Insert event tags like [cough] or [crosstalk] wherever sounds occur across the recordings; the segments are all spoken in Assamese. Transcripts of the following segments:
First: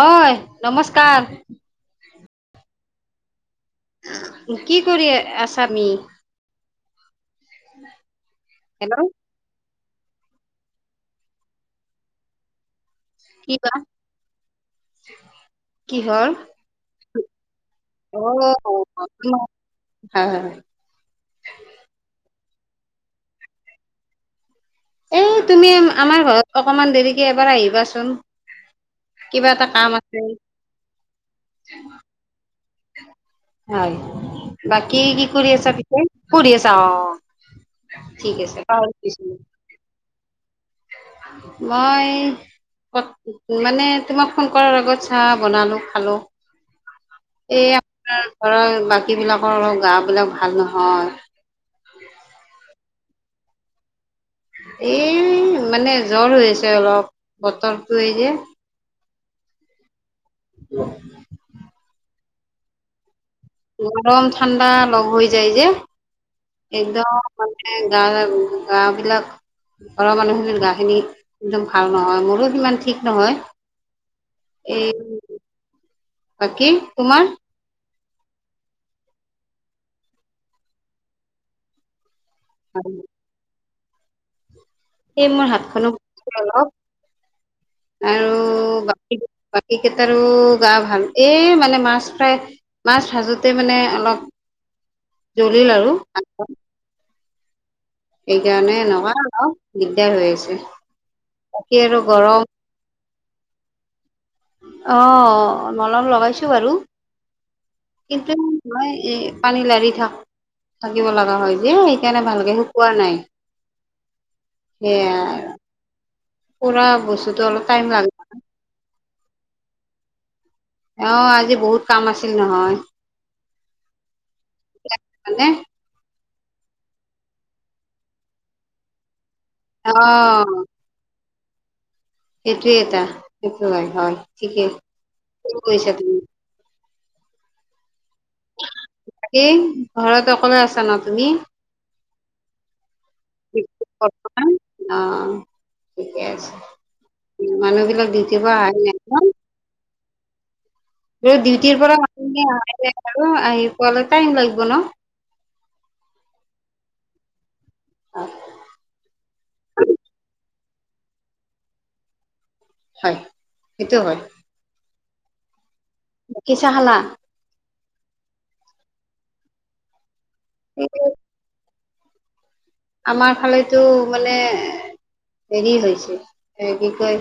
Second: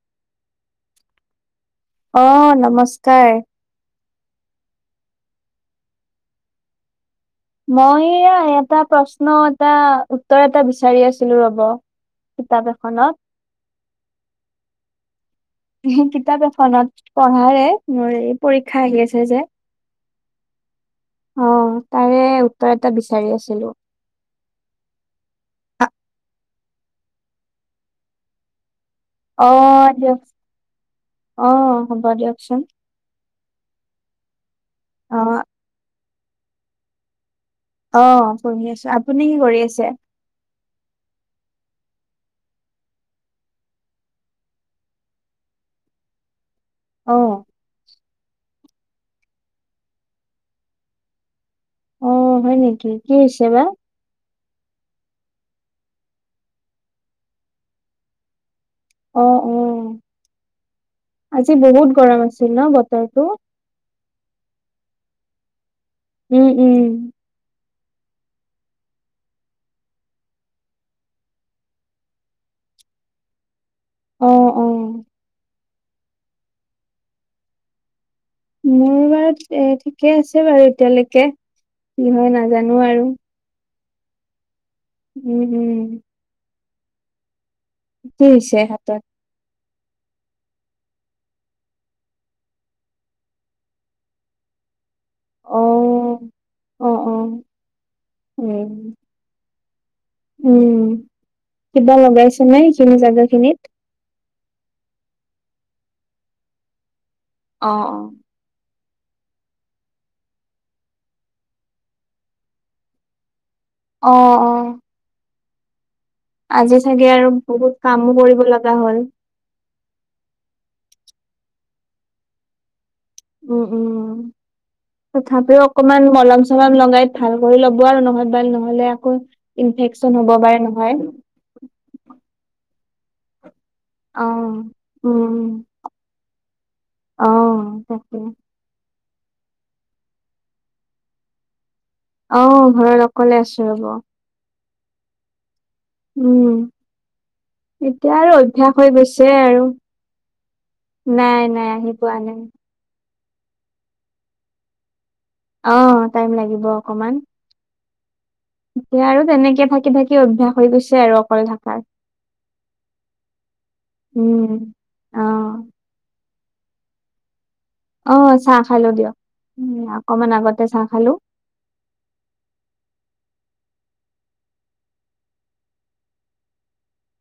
হয় নমস্কাৰ অ নমস্কাৰ কি কৰি আছামি মই এয়া এটা হেল্ল' প্ৰশ্ন এটা উত্তৰ এটা বিচাৰি আছিলো ৰ'ব কিতাপ এখনত কি ক কিতাপ এখনত পঢ়াৰে মোৰ অ এই পৰীক্ষা আহি আছে যে হয় হয় অ তাৰে উত্তৰ এটা বিচাৰি আছিলো এ তুমি আমাৰ ঘৰত অকমান দেৰিকে এবাৰ আহিবাচোন কিবা অ এটা কাম আছে দিয়ক অ হ'ব দিয়কচোন হয়, বাকী অ কি কৰি আছা পিছে, পঢ়ি আছা, অ' ঠিক অ', আছে পঢ়ি আছোঁ, পাহৰি আপুনি গৈছিলো কি কৰি আছে? মই কত-মানে তোমাক ফোন কৰাৰ আগত চাহ বনালো, খালোঁ অ এই আপোনাৰ ধৰক বাকীবিলাকৰ অলপ গা বিলাক ভাল নহয়। অ', হয় নেকি, কি হৈছে বা? এ মানে জ্বৰ হৈ আছে অলপ, বতৰটো এই যে অ' অ', আজি বহুত গৰম আছিল ন বতৰটো? গৰম ঠাণ্ডা লগ হৈ যায় যে, উম উম একদম মানে মানে গা-গা বিলাক ঘৰৰ মানুহখিনিৰ গাখিনি একদম ভাল নহয়, মোৰো সিমান ঠিক নহয় অ অ এ, বাকী তোমাৰ? মোৰ বাৰু এ, ঠিকে আছে বাৰু এতিয়ালৈকে, কি হয় না নাজানো আৰু এই উম মোৰ হাতখনো উম [unintelligible] অলপ কি আৰু হৈছে হাতত? বাকী বাকী কেইটাৰো গা ভাল, এই মানে মাছ ফ্ৰাই মাছ ভাজোঁতে মানে অলপ, অ জ্বলিল আৰু হাতখন। অ অ উম এইকাৰণে এনেকুৱা হ'ল আৰু। দিগদাৰ হৈ আছে, উম বাকী কিবা আৰু লগাইছে গৰম নে এইখিনি জাগা খিনিত? অ', মলম লগাইছো বাৰু। অ' অ' নহয়, এ পানী লাৰি থাক-থাকিব লগা হয় যে, সেইকাৰণে ভালকে শুক শুকুৱা নাই, অ অ অ সেয়াই আৰু। আজি চাগে আৰু বহুত টাইম লাগে কামো কৰিব লগা হ'ল? অ', আজি বহুত কাম আছিল নহয়। উম উম, মানে তথাপিও অকমান মলম চ চলম লগাই ভাল কৰি ল'ব আৰু নহ'বা-নহ'লে আকৌ অ ইনফেকচন হ'ব পাৰে নহয়। [inaudible] সেইটোয়ে এটা, সেইটো হয় হয়, অ। ঠিকেই, উম ঠিকেই কৈছা তুমি। অ', তাকে বাকী, ঘৰত অকলে আছা ন তুমি? অ', ঘৰত অকলে আছো ৰ'ব। বৰ্তমান অ' ঠিকে উম, আছে, মানুহ বিলাক এতিয়া আৰু ডিউটিৰ পৰা অভ্যাস আহি হৈ গৈছে একদম আৰু। এই নাই নাই ডিউটিৰ আহি পৰা পোৱা নাই। আৰু আহি পোৱালে টাইম লাগিব ন। অ' টাইম লাগিব অকমান। এতিয়া আৰু তেনেকে থাকি থাকি অভ্যাস হৈ গৈছে আৰু অকলে থাকাৰ। হয়, সেইটো হয়। অহ' বাকি, চাহ খালা? অ' চাহ খালোঁ দিয়ক, উম, অকমান আগতে চাহ খালোঁ। আমাৰ ফালেতো মানে হেৰি হৈছে এই কি কয়।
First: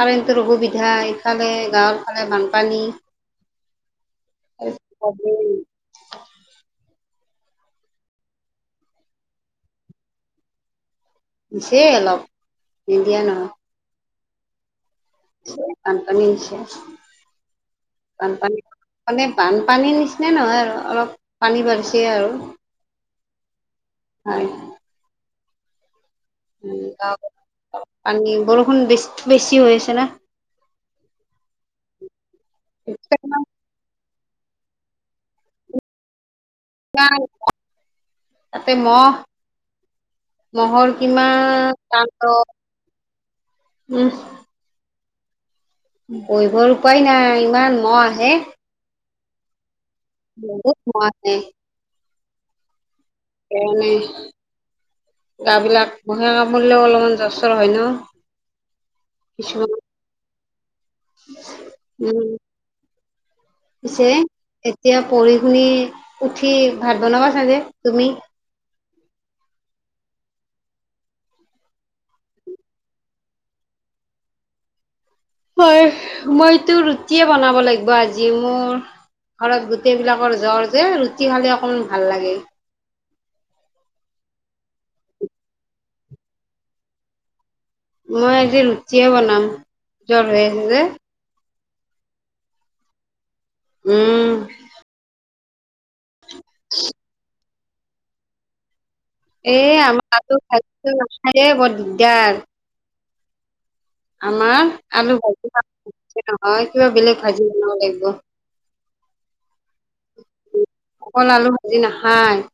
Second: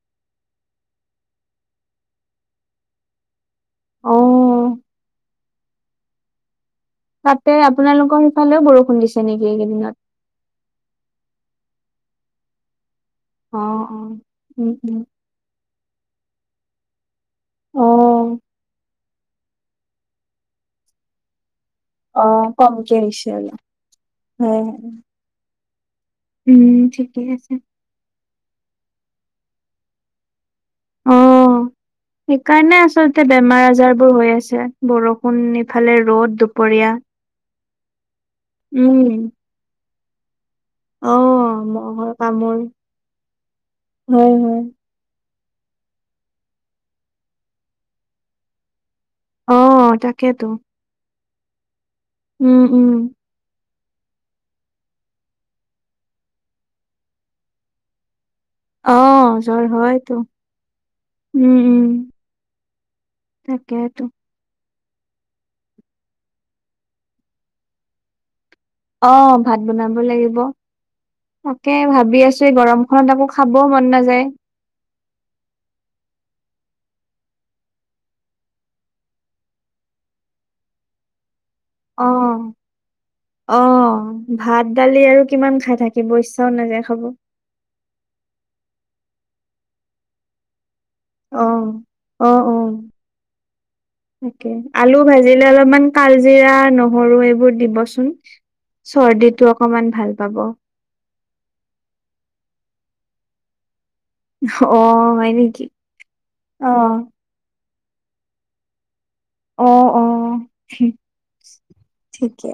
কাৰেণ্টৰ অসুবিধা, ইফালে গাঁৱৰ ফালে বানপানী। অ' কাৰেণ্ট হ'বই তাতে, আপোনালোকৰ সিফালেও বৰষুণ দিছে নেকি এইকেইদিনত? ছে অলপ। নিদিয়া অ' অ' উম, উম। বানপানী আহিছে, অ' বানপানী মানে বানপানীৰ নিচিনা নহয় আৰু, অলপ পানী বাঢ়ি অ', কমকে আহিছে আৰু‌ হয় [unintelligible] উম, আছে। পানী বৰষুণ বেছি-বেছি হৈছে না? অ', সেইকাৰণে আচলতে বেমাৰ আজাৰ বোৰ হৈ আছে, বৰষুণ ইফালে ৰ'দ দুপৰীয়া তাতে উম মহ মহৰ অ কিমান মহৰ কামোৰ তাণ্ডৱ উম। হয় হয়। বহিবৰ উপায় নাই, ইমান মহ আহে। অ'। তাকেতো বহুত মহ আহে। উম, উম। [unintelligible] বিলাক মহে কামুৰিলেয়ো অলপমান জ্বৰ, চৰ হয় ন? অ', জ্বৰ কিছুমান হয়তো উম, উম। তাকেতো পিছে এ এতিয়া পঢ়ি শুনি উঠি, ভাত বনাবা চাগে তুমি? অ' ভাত বনাব লাগিব। তাকে ভাবি আছো গৰমখনত আকৌ খাবও মন নাযায়। হয় মইতো ৰুটিয়ে বনাব লাগিব আজিও। ঘৰত গোটেই বিলাকৰ জ্বৰ যে ৰুটি খালে অকমান ভাল অ লাগে -অ ভাত। দালি আৰু কিমান খাই থাকিব ইচ্ছাও নাযায় খাব। মই আজি ৰুটিয়ে বনাম জ্বৰ হৈ আছে যে। অ- অ- অ উম তাকে আলু ভাজিলে অলপমান কাল। কালজিৰা নহৰু এইবোৰ দিবচোন চৰ্দিটো এ অকমান ভাল আমাৰ পাব। [inaudible] বৰ দিগদাৰ। আমাৰ অ আলু হয় ভাজি নেকি? নহয় কিবা অ', বেলেগ ভাজি। ন' লাগিব। অ' অ' অকল আলু ভাজি নাখায়। [inaudible] ঠিকে।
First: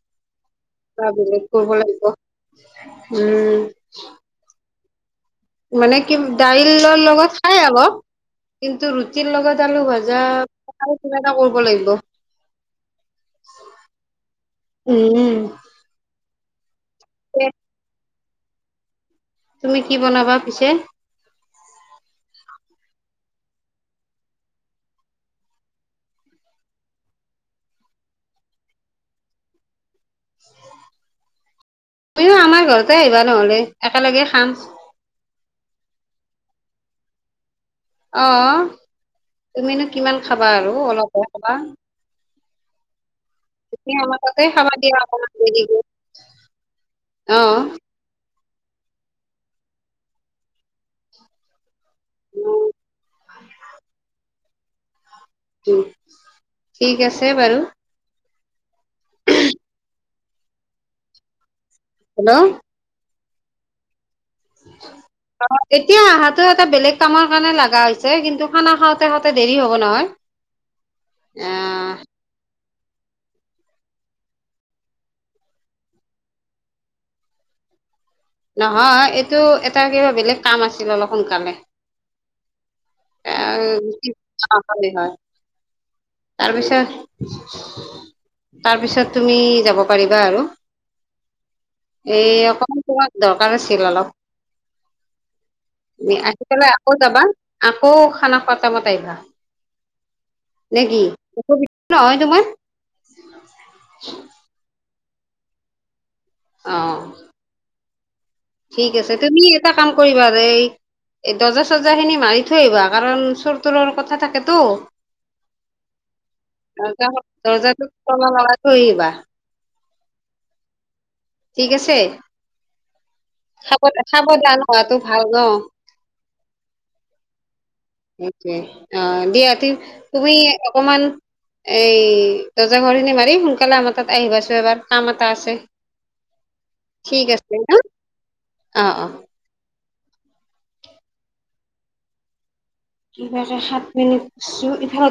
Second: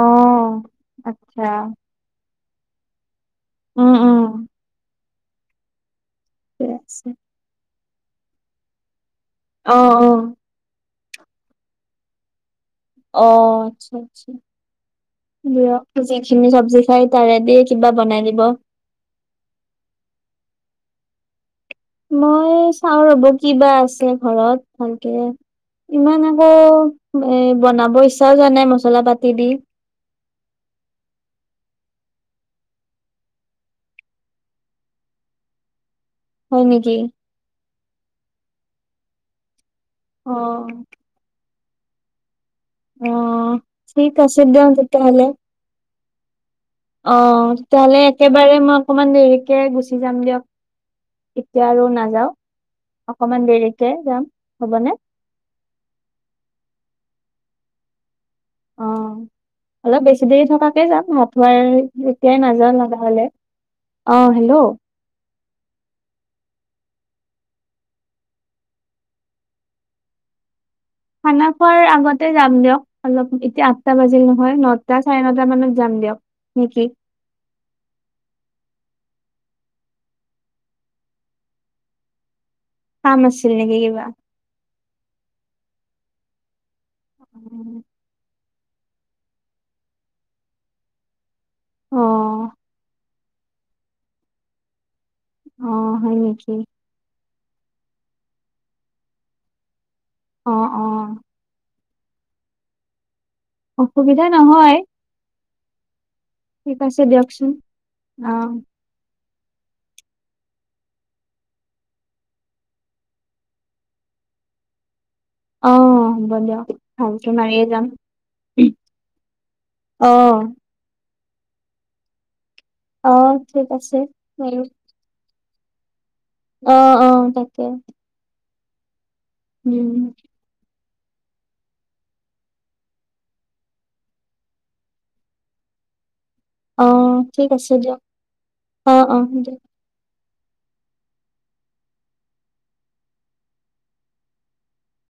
অ', কিবা বেলেগ আচ্ছা কৰিব লাগিব। উম। মানে কি ঠিকে দাইলৰ আছে। লগত খাই আকৌ, কিন্তু ৰুটি ৰুটিৰ লগত অ', আলু ভজা অ', কিবা এটা কৰিব লাগিব। অ' আচ্ছা -আচ্ছা উম দিয়ক যি খিনি চবজি। চাই তাৰেদি কিবা বনাই দিব। তুমি কি বনাবা পিছে? মই চাও ৰ'ব কিবা আছে ঘৰত ভালকে। ইমান আকৌ এ বনাব ইচ্ছাও যোৱা নাই মছলা পাতি দি। তুমিও আমাৰ ঘৰতে আহিবা নহ'লে একেলগে খাম হয় নেকি? অ তুমিনো কিমান খাবা অ'। আৰু অলপে খাবা অ তুমি ঠিক আমাৰ তাতে আছে দে খাবা দিয়া তেতিয়াহলে অকমান দেৰিকৈ অ তেতিাহলে একেবাৰে মই অকমান দেৰিকে গুচি যাম দিয়ক এতিয়া আৰু নাযাও অকমান দেৰিকে যাম হ'বনে ঠিক আছে বাৰু অ অলপ বেছি দেৰি থকাকে যাম মথুৱা এতিয়াই হেল্ল' নাযাওঁ লগা হলে অ', হেল্ল'। এতিয়া অহাতো এটা বেলেগ কামৰ কাৰণে লগা হৈছে কিন্তু খানা খাওঁতে খাওঁতে দেৰি হ'ব নহয় খানা খোৱাৰ আহ আগতে যাম দিয়ক অলপ এতিয়া আঠটা বাজিল নহয় নটা চাৰে নটা মানত যাম দিয়ক নেকি [inaudible] নহয় এইটো এটা কিবা বেলেগ কাম আছিল অলপ সোনকালে কাম আছিল নেকি কিবা? এ হয়। তাৰপিছত তাৰপিছত তুমি যাব পাৰিবা আৰু এ অ', অক দৰকাৰ আছিল অলপ অ', হয় আহি নেকি? পেলাই আকৌ যাবা আকৌ খানা খোৱাৰ টাইমত আহিব অ', নে কি অ', এক নহয় তোমাৰ? অসুবিধা নহয়। অ। ঠিক আছে দিয়কচোন অ, ঠিক আছে তুমি এটা কাম কৰিবা দেই। এই দৰ্জা চজা খিনি মাৰি থৈ আহিবা কাৰণ চোৰ তোৰৰ কথা থাকেতো- অ হ'ব দিয়ক ভালকে মাৰিয়ে দৰ্জাটো যাম লগাটো আহিবা। অ', ঠিক আছে অ ঠিক খাব আছে সাৱধান হোৱাতটো ভাল ন। অহ অহ তাকে অ, দিয়া উম তুমি অকমান এই দজা ঘৰখিনি মাৰি সোনকালে আমাৰ তাত আহিবাচো এবাৰ কাম এটা আছে। ঠিক আছে ন অ - অ। কিবে সাত মিনিটছো ইফালো